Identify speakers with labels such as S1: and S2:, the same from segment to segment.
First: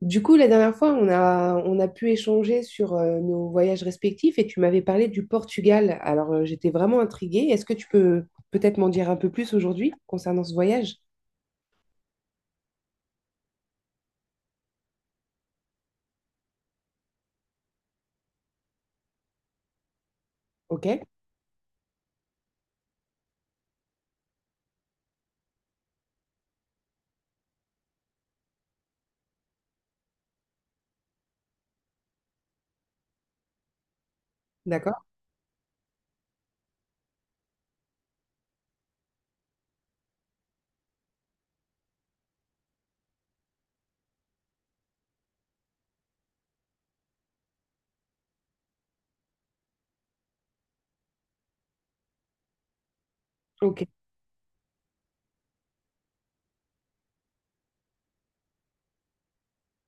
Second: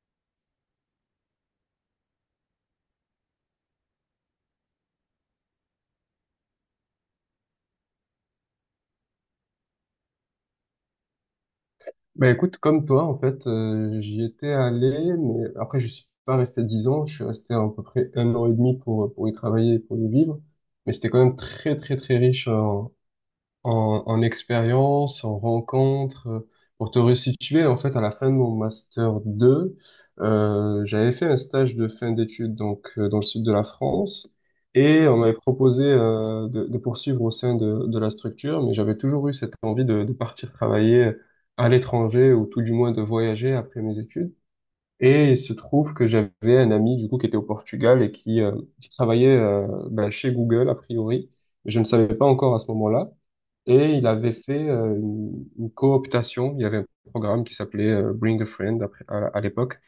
S1: Du coup, la dernière fois, on a pu échanger sur nos voyages respectifs et tu m'avais parlé du Portugal. Alors, j'étais vraiment intriguée. Est-ce que tu peux peut-être m'en dire un peu plus aujourd'hui concernant ce voyage?
S2: Bah écoute, comme toi, en fait, j'y étais allé, mais après, je suis pas resté 10 ans, je suis resté à, peu près 1 an et demi pour y travailler et pour y vivre.
S1: Ok,
S2: Mais c'était quand même très, très, très riche en, en expérience, en rencontre. Pour te resituer, en fait, à la fin de mon master 2, j'avais fait un stage de fin d'études donc dans le sud de la France
S1: d'accord.
S2: et on m'avait proposé de poursuivre au sein de la structure, mais j'avais toujours eu cette envie de partir travailler à l'étranger ou tout du moins de voyager après mes études. Et il se trouve que j'avais un ami du coup qui était au Portugal et qui travaillait chez Google a priori, mais je ne savais pas encore à ce moment-là.
S1: Ok.
S2: Et il avait fait une cooptation. Il y avait un programme qui s'appelait Bring a Friend à l'époque.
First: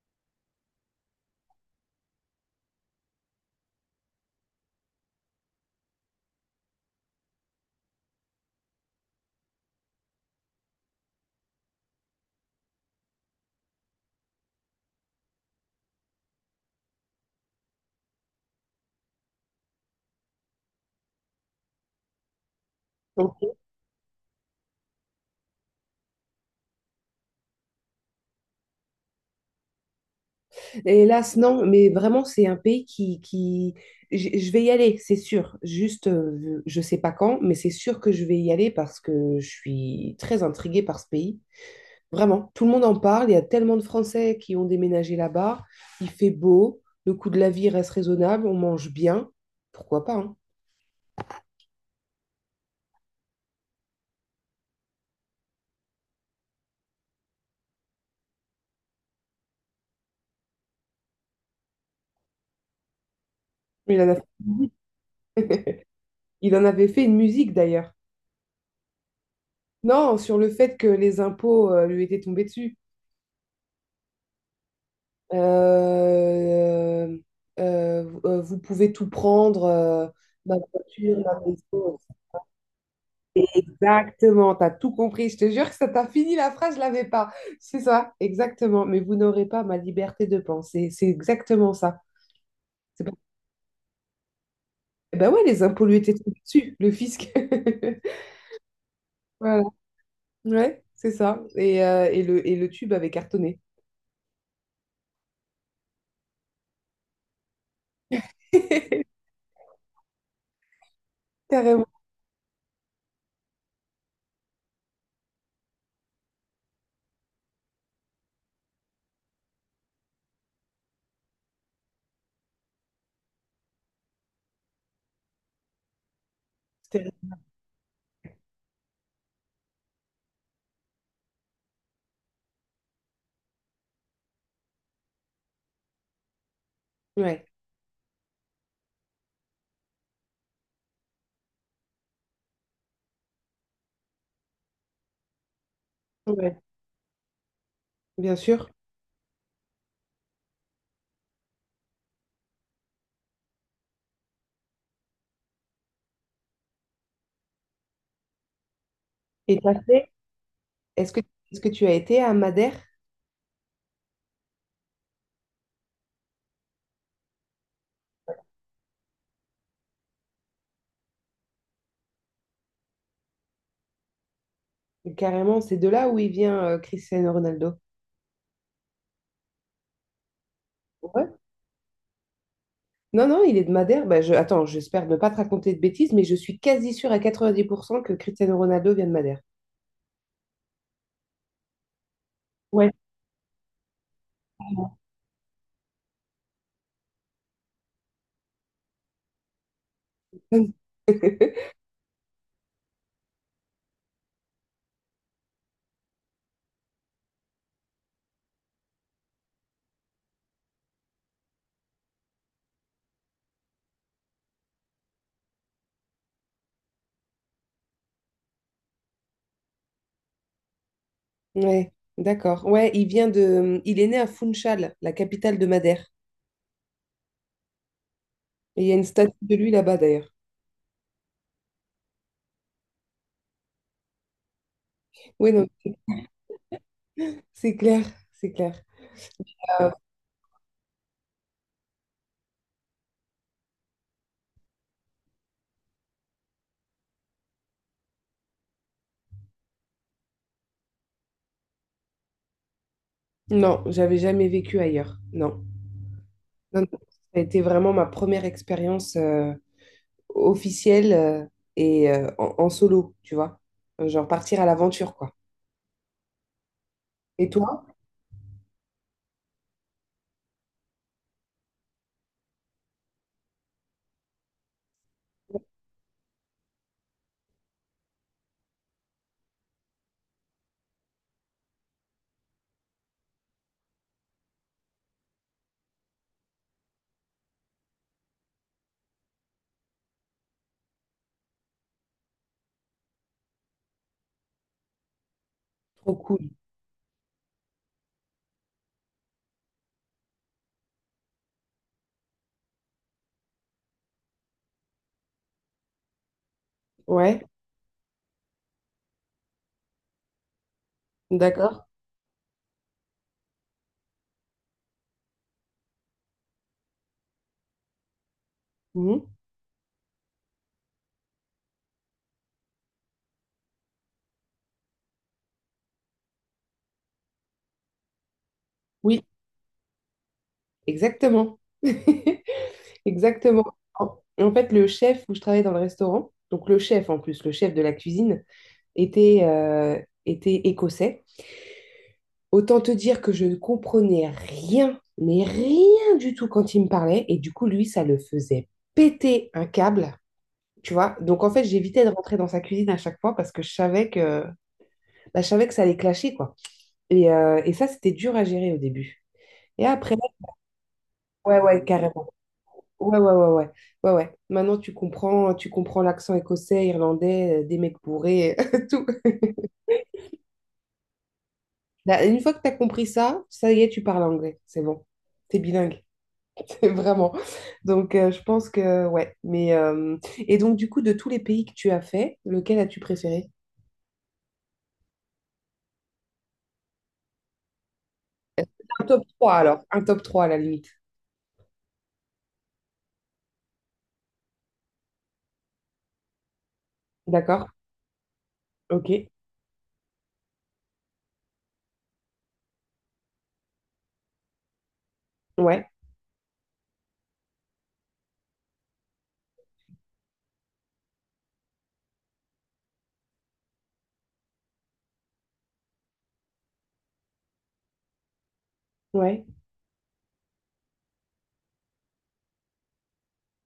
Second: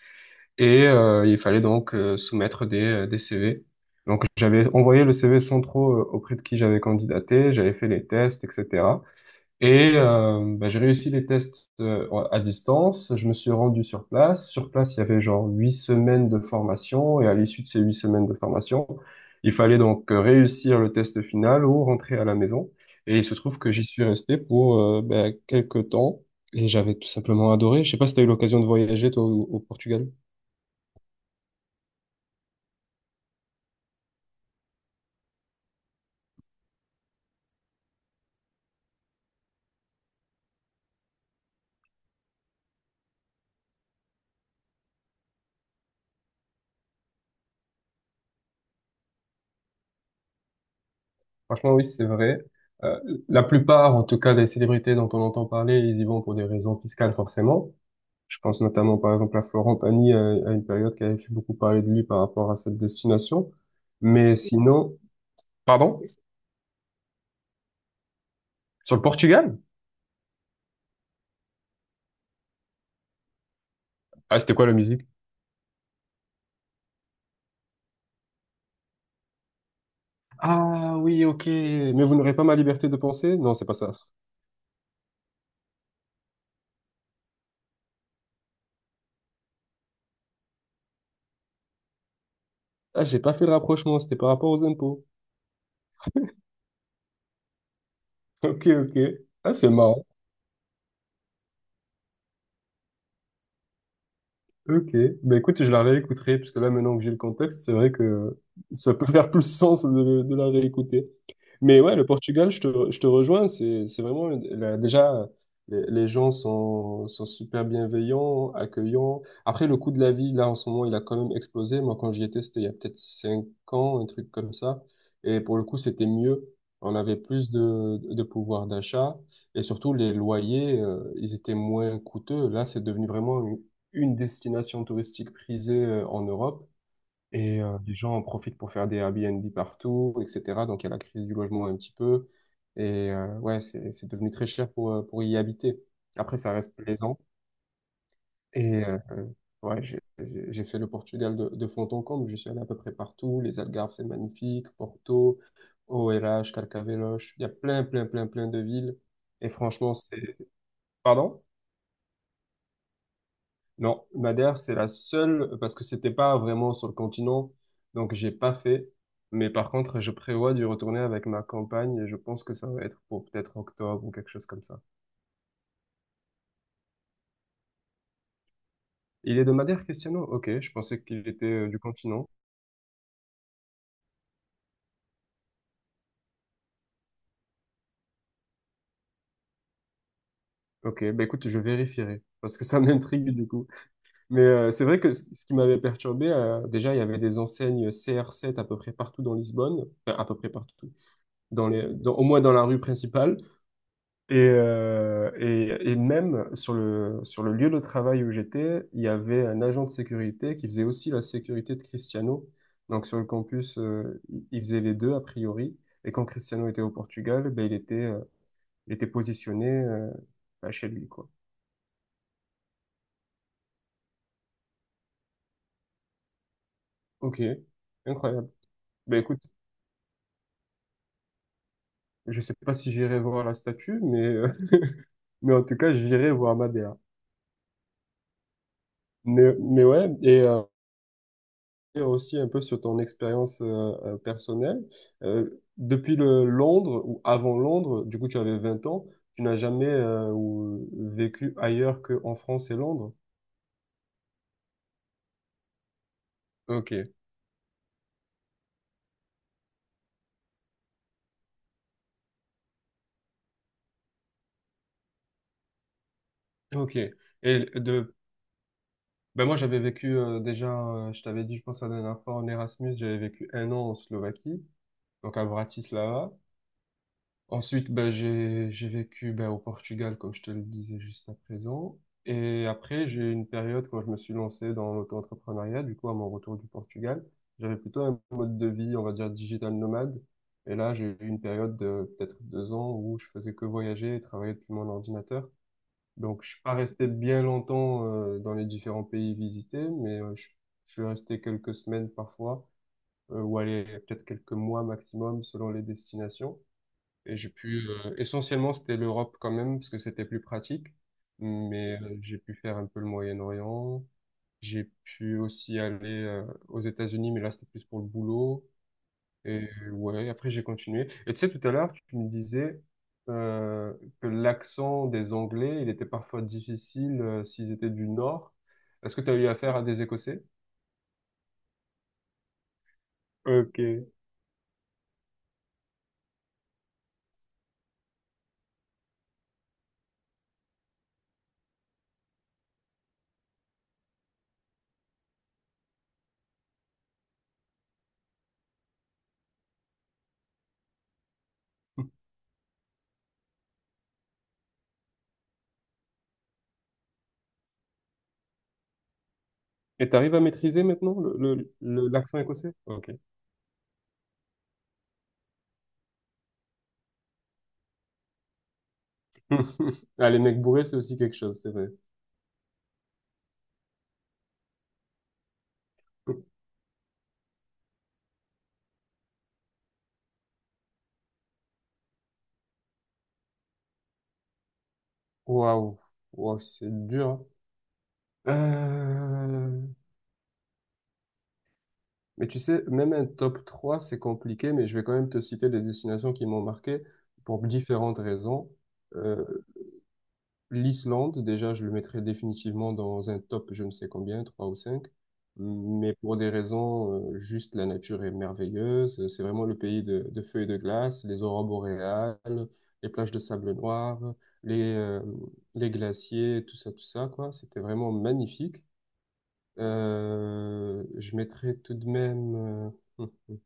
S2: Il fallait donc soumettre des CV. Donc j'avais envoyé le CV sans trop auprès de qui j'avais candidaté. J'avais fait les tests, etc. J'ai réussi les tests à distance. Je me suis rendu sur place. Sur place, il y avait genre 8 semaines de formation. Et à l'issue de ces 8 semaines de formation, il fallait donc réussir le test final ou rentrer à la maison. Et il se
S1: Ok.
S2: trouve que j'y suis resté pour quelques temps. Et j'avais tout simplement adoré. Je sais pas si tu as eu l'occasion de voyager, toi, au Portugal.
S1: Hélas, non, mais vraiment, c'est un pays qui. Je vais y aller, c'est sûr. Juste, je sais pas quand, mais c'est sûr que je vais y aller parce que je suis très intriguée par ce pays. Vraiment, tout le monde en parle. Il y a tellement de Français qui ont déménagé là-bas. Il fait beau, le coût de la vie reste raisonnable, on mange bien. Pourquoi pas, hein.
S2: Franchement, oui, c'est vrai. Euh, la plupart, en tout cas, des célébrités dont on entend parler, ils y vont pour des raisons fiscales, forcément. Je pense notamment, par exemple, à Florent Pagny, à une période qui avait fait beaucoup parler de lui par rapport à cette destination.
S1: Il en a fait
S2: Mais
S1: une musique.
S2: sinon, pardon?
S1: Il en avait fait une musique d'ailleurs.
S2: Sur le Portugal?
S1: Non, sur le fait que les impôts lui étaient tombés dessus.
S2: Ah, c'était quoi la musique?
S1: Euh, Vous pouvez tout prendre, ma
S2: Ah
S1: voiture,
S2: oui,
S1: ma
S2: ok.
S1: maison.
S2: Mais vous n'aurez pas ma liberté de penser? Non, c'est pas ça.
S1: Exactement, t'as tout compris. Je te jure que ça t'a fini la phrase, je l'avais pas. C'est ça, exactement. Mais vous n'aurez pas ma liberté de penser. C'est exactement ça. C'est
S2: Ah,
S1: pas-
S2: j'ai pas fait le rapprochement, c'était par rapport aux impôts.
S1: Eh ben ouais, les impôts lui étaient tombés dessus, le fisc.
S2: Ok, ok. Ah,
S1: Voilà.
S2: c'est marrant.
S1: Ouais, c'est ça. Et le tube avait cartonné.
S2: Ok, bah écoute, je la réécouterai, parce que là, maintenant que j'ai le contexte, c'est vrai que ça peut faire plus sens de la réécouter. Mais
S1: Carrément.
S2: ouais, le Portugal, je te rejoins, c'est vraiment, là, déjà, les gens sont super bienveillants, accueillants. Après, le coût de la vie, là, en ce moment, il a quand même explosé. Moi, quand j'y étais, c'était il y a peut-être 5 ans, un truc comme ça. Et pour le coup, c'était mieux. On
S1: C'était-
S2: avait plus de pouvoir d'achat. Et surtout, les loyers, ils étaient moins coûteux. Là, c'est devenu vraiment une destination touristique prisée en Europe
S1: Ouais,
S2: et les gens en profitent pour faire des Airbnb partout, etc. Donc il y a la crise du logement un petit peu et ouais, c'est devenu très cher pour y habiter. Après, ça
S1: ouais,
S2: reste plaisant
S1: bien sûr.
S2: et ouais, j'ai fait le Portugal de fond en comble, je suis allé à peu près partout, les Algarves c'est magnifique, Porto, OLH, Carcavelos, il y a plein, plein, plein, plein de villes et
S1: Et t'as
S2: franchement,
S1: fait,
S2: c'est...
S1: est-ce que,
S2: Pardon?
S1: est-ce que tu as été à Madère?
S2: Non, Madère, c'est la seule, parce que c'était pas vraiment sur le continent, donc j'ai pas fait. Mais par contre, je prévois d'y retourner avec ma campagne et je pense que ça va être pour peut-être octobre ou quelque chose comme ça.
S1: Carrément, c'est de là où il vient Cristiano Ronaldo.
S2: Il est de Madère, Cristiano? Ok, je pensais qu'il était du continent.
S1: Non, non, il est de Madère. Bah, Attends, j'espère ne pas te raconter de bêtises, mais je suis quasi sûre à 90% que Cristiano Ronaldo vient de Madère.
S2: Ok, bah écoute, je vérifierai, parce que ça
S1: Ouais.
S2: m'intrigue du coup. C'est vrai que ce qui m'avait perturbé, déjà, il y avait des enseignes CR7 à peu près partout dans Lisbonne, enfin, à peu près partout, au moins dans la rue principale. Et même sur le lieu de travail où j'étais, il y avait un agent de sécurité qui faisait aussi la sécurité de Cristiano. Donc sur le campus, il faisait les deux a priori. Et quand Cristiano était au Portugal, ben, il était positionné chez lui, quoi.
S1: Ouais, d'accord. Ouais, Il est né à Funchal, la capitale de Madère.
S2: Ok, incroyable.
S1: Et il y a une
S2: Ben
S1: statue
S2: écoute,
S1: de lui là-bas, d'ailleurs.
S2: je sais pas si j'irai voir la statue,
S1: Oui,
S2: mais en
S1: non,
S2: tout cas, j'irai voir Madea.
S1: c'est clair, c'est clair.
S2: Mais
S1: Euh,
S2: ouais, et, aussi un peu sur ton expérience personnelle. Depuis le Londres ou avant Londres, du coup tu avais 20 ans, tu n'as jamais vécu ailleurs qu'en France et Londres?
S1: non, j'avais jamais vécu ailleurs. Non. Non, non.
S2: Ok,
S1: Ça a été vraiment ma première expérience officielle et en solo, tu vois. Genre partir à l'aventure, quoi.
S2: ok.
S1: Et
S2: Et
S1: toi?
S2: de, ben moi j'avais vécu déjà, je t'avais dit, je pense la dernière fois en Erasmus, j'avais vécu 1 an en Slovaquie, donc à Bratislava. Ensuite, ben, j'ai vécu ben, au Portugal, comme je te le disais juste à présent. Et après, j'ai eu une période quand je me suis lancé dans l'auto-entrepreneuriat, du coup, à mon retour du Portugal, j'avais plutôt un mode de vie, on va dire, digital nomade. Et là, j'ai eu une période de peut-être 2 ans où je faisais que voyager et travailler depuis mon ordinateur.
S1: Trop cool.
S2: Donc, je suis pas resté bien longtemps dans les différents pays visités, mais je suis resté quelques semaines parfois, ou aller peut-être quelques mois maximum selon les destinations. Et
S1: Ouais.
S2: j'ai pu, essentiellement, c'était l'Europe quand même, parce que c'était plus pratique.
S1: D'accord.
S2: Mais j'ai pu faire un peu le Moyen-Orient. J'ai pu aussi aller aux États-Unis, mais là, c'était plus pour le boulot.
S1: Mhm.
S2: Ouais, après, j'ai continué. Et tu sais, tout à l'heure, tu me disais euh, que l'accent des Anglais, il était parfois difficile s'ils étaient du Nord. Est-ce que
S1: Oui,
S2: tu as eu affaire à des Écossais?
S1: exactement. Exactement.
S2: Ok.
S1: En fait, le chef où je travaillais dans le restaurant, donc le chef en plus, le chef de la cuisine, était, euh, était écossais. Autant te dire que je ne comprenais rien, mais rien du tout quand il me parlait. Et du coup, lui, ça le faisait péter un câble. Tu vois, donc en fait, j'évitais de rentrer dans sa cuisine à chaque fois parce que je savais que, bah, je savais que ça allait clasher, quoi. Et ça, c'était dur à gérer au début. Et
S2: Et
S1: après,
S2: t'arrives à maîtriser maintenant
S1: ouais, ouais, carrément.
S2: l'accent écossais? Ok.
S1: Ouais, ouais, ouais, ouais, ouais, ouais. Maintenant, tu comprends l'accent écossais, irlandais, des mecs bourrés, tout.
S2: Ah, les mecs bourrés, c'est aussi quelque chose, c'est vrai.
S1: Là, une fois que tu as compris ça, ça y est, tu parles anglais, c'est bon. T'es bilingue, c'est vraiment. Donc, je pense que, ouais. Mais. Et donc, du coup, de tous les pays que tu as fait, lequel as-tu préféré?
S2: Waouh, waouh, c'est dur,
S1: Un top trois alors.
S2: hein.
S1: Un top trois à la limite.
S2: Mais tu sais, même un top 3, c'est compliqué, mais je vais quand même te citer des destinations qui m'ont marqué pour
S1: D'accord?
S2: différentes raisons.
S1: Ok.
S2: Euh, L'Islande, déjà, je le mettrais définitivement dans un top, je ne sais combien, 3 ou 5.
S1: Ouais,
S2: Mais pour des raisons, juste la nature est merveilleuse. C'est vraiment le pays de feux et de glace, les aurores boréales, les plages de sable noir, les, euh, les glaciers, tout ça, quoi. C'était vraiment magnifique.
S1: ouais,
S2: Je mettrais tout de même,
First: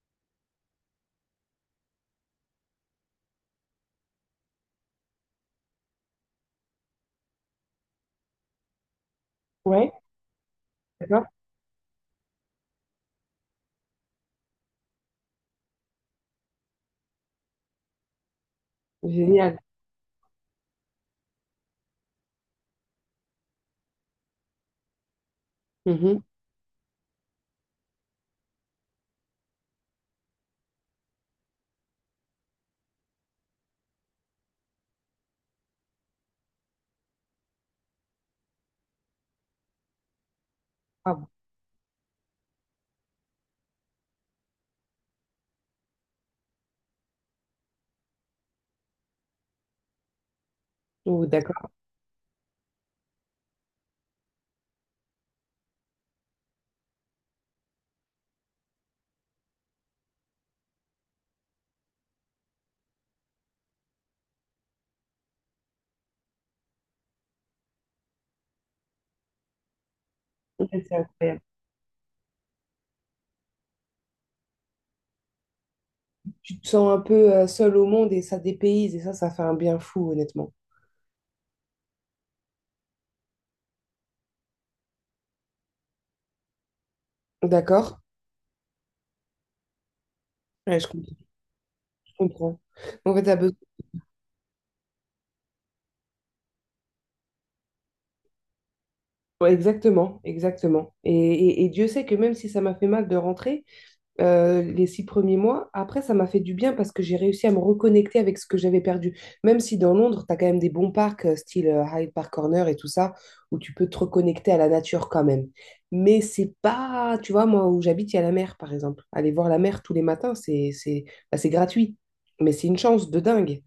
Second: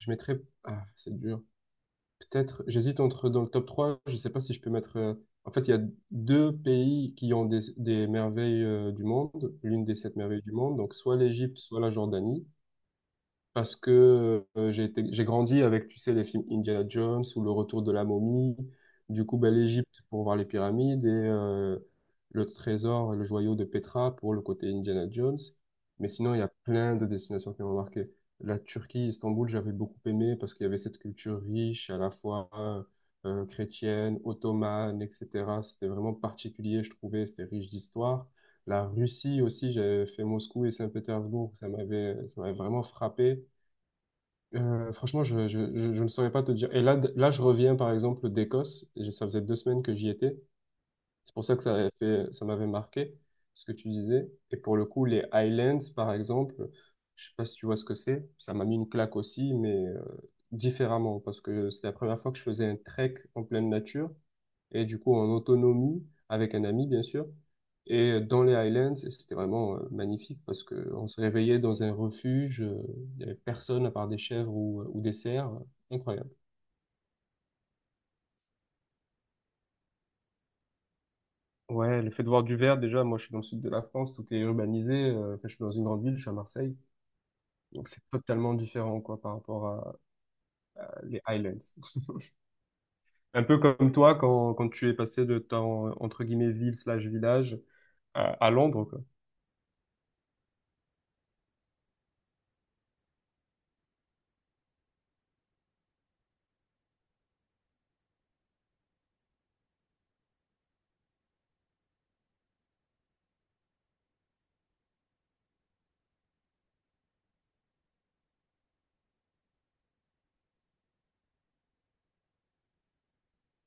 S2: je mettrais. Ah, c'est dur. Peut-être. J'hésite entre dans le top 3. Je ne sais pas si je peux mettre, en fait, il y a deux pays qui ont des merveilles du monde, l'une
S1: ouais.
S2: des sept merveilles du monde. Donc, soit
S1: D'accord?
S2: l'Égypte, soit la Jordanie parce que j'ai grandi avec, tu sais, les films Indiana Jones ou Le Retour de la momie. Du coup, ben,
S1: Génial.
S2: l'Égypte pour voir les pyramides et le trésor et le joyau de Petra pour le côté Indiana Jones. Mais
S1: Mhm.
S2: sinon, il y a plein de destinations qui m'ont marqué. La Turquie, Istanbul, j'avais beaucoup aimé parce qu'il y avait cette culture riche, à la fois chrétienne, ottomane, etc. C'était vraiment particulier, je trouvais, c'était riche d'histoire. La Russie aussi, j'avais fait Moscou et
S1: Ah bon.
S2: Saint-Pétersbourg, ça m'avait vraiment frappé. Franchement, je ne saurais pas te dire et je reviens, par exemple, d'Écosse. J'ai Ça faisait 2 semaines que j'y étais,
S1: Oh,
S2: c'est pour ça que
S1: d'accord.
S2: ça m'avait marqué ce que tu disais. Et pour le coup, les Highlands, par exemple, je sais pas si tu vois ce que c'est, ça m'a mis une claque aussi, mais différemment, parce que c'est la première fois que je faisais un trek en pleine nature, et du coup en autonomie, avec un ami, bien sûr. Et dans les Highlands, et c'était vraiment magnifique parce
S1: Ouais,
S2: que
S1: c'est
S2: on se
S1: incroyable.
S2: réveillait dans un refuge, il y avait personne à part des chèvres ou des cerfs, incroyable.
S1: Tu te sens un peu seul au monde et ça dépayse et ça fait un bien fou, honnêtement.
S2: Ouais, le fait de voir du vert, déjà, moi je suis dans le sud de la France, tout est urbanisé, enfin, je suis dans une grande ville, je suis à Marseille, donc
S1: D'accord?
S2: c'est totalement différent quoi par rapport
S1: Ouais, je
S2: à
S1: comprends.
S2: les Highlands.
S1: Je comprends. En fait, t'as
S2: Un
S1: besoin...
S2: peu comme toi quand, quand tu es passé de ta entre guillemets ville slash village à Londres, quoi.
S1: Ouais, exactement, exactement. Et Dieu sait que même si ça m'a fait mal de rentrer, les 6 premiers mois. Après, ça m'a fait du bien parce que j'ai réussi à me reconnecter avec ce que j'avais perdu. Même si dans Londres, tu as quand même des bons parcs, style Hyde Park Corner et tout ça, où tu peux te reconnecter à la nature quand même. Mais c'est pas, tu vois, moi où j'habite, il y a la mer, par exemple. Aller voir la mer tous les matins, bah, c'est gratuit. Mais c'est une chance de dingue.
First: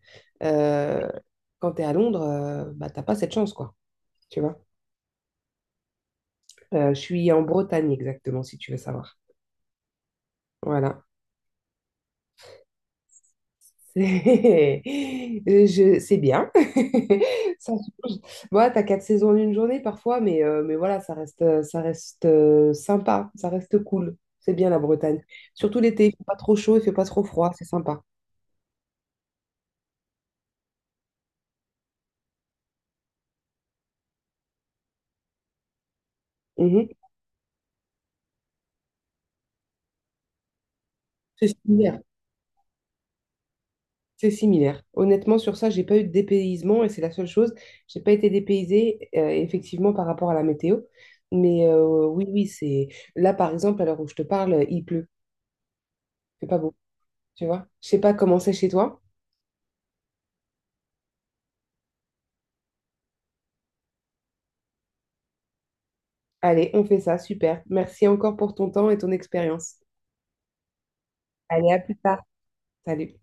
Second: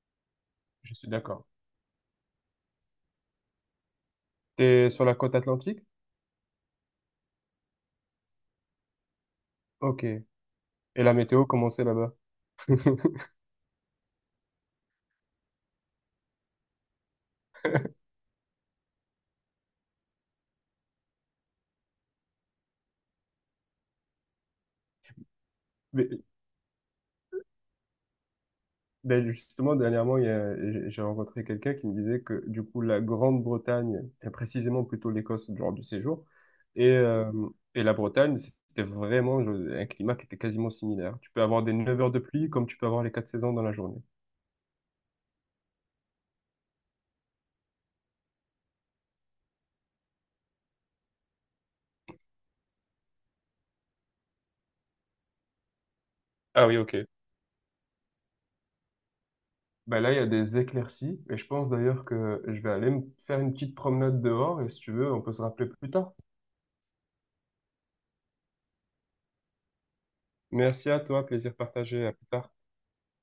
S2: Je
S1: Euh,
S2: suis d'accord.
S1: Quand tu es à Londres, bah, t'as pas cette chance, quoi. Tu vois.
S2: T'es sur la côte atlantique?
S1: Je suis en Bretagne exactement, si tu veux savoir.
S2: Ok. Et
S1: Voilà.
S2: la météo, comment c'est là-bas?
S1: C'est C'est bien. Ça change. Moi, t'as quatre saisons en une journée parfois, mais voilà, ça reste sympa, ça reste cool. C'est bien la Bretagne. Surtout l'été,
S2: Mais
S1: il fait pas trop chaud, il fait pas trop froid, c'est sympa.
S2: ben justement, dernièrement, j'ai rencontré quelqu'un qui me disait que du coup, la Grande-Bretagne, très précisément plutôt l'Écosse lors du séjour,
S1: Mhm.
S2: et, euh, et la Bretagne, c'était vraiment un climat qui était quasiment similaire. Tu peux
S1: C'est
S2: avoir des
S1: similaire.
S2: 9 heures de pluie comme tu peux avoir les 4 saisons dans la journée.
S1: C'est similaire. Honnêtement, sur ça, j'ai pas eu de dépaysement et c'est la seule chose. J'ai pas été dépaysée, effectivement, par rapport à la météo. Mais oui, oui, c'est. Là, par exemple, à l'heure où je te parle, il pleut. C'est pas
S2: Ah
S1: beau,
S2: oui, ok.
S1: tu vois. Je sais pas comment c'est chez toi.
S2: Ben là, il y a des éclaircies, et je pense d'ailleurs que je vais aller me faire une petite promenade dehors, et si tu veux, on peut se rappeler plus tard.
S1: Allez, on fait ça, super. Merci encore pour ton temps et ton expérience.
S2: Merci à toi, plaisir
S1: Allez, à plus
S2: partagé, à
S1: tard.
S2: plus tard.
S1: Salut.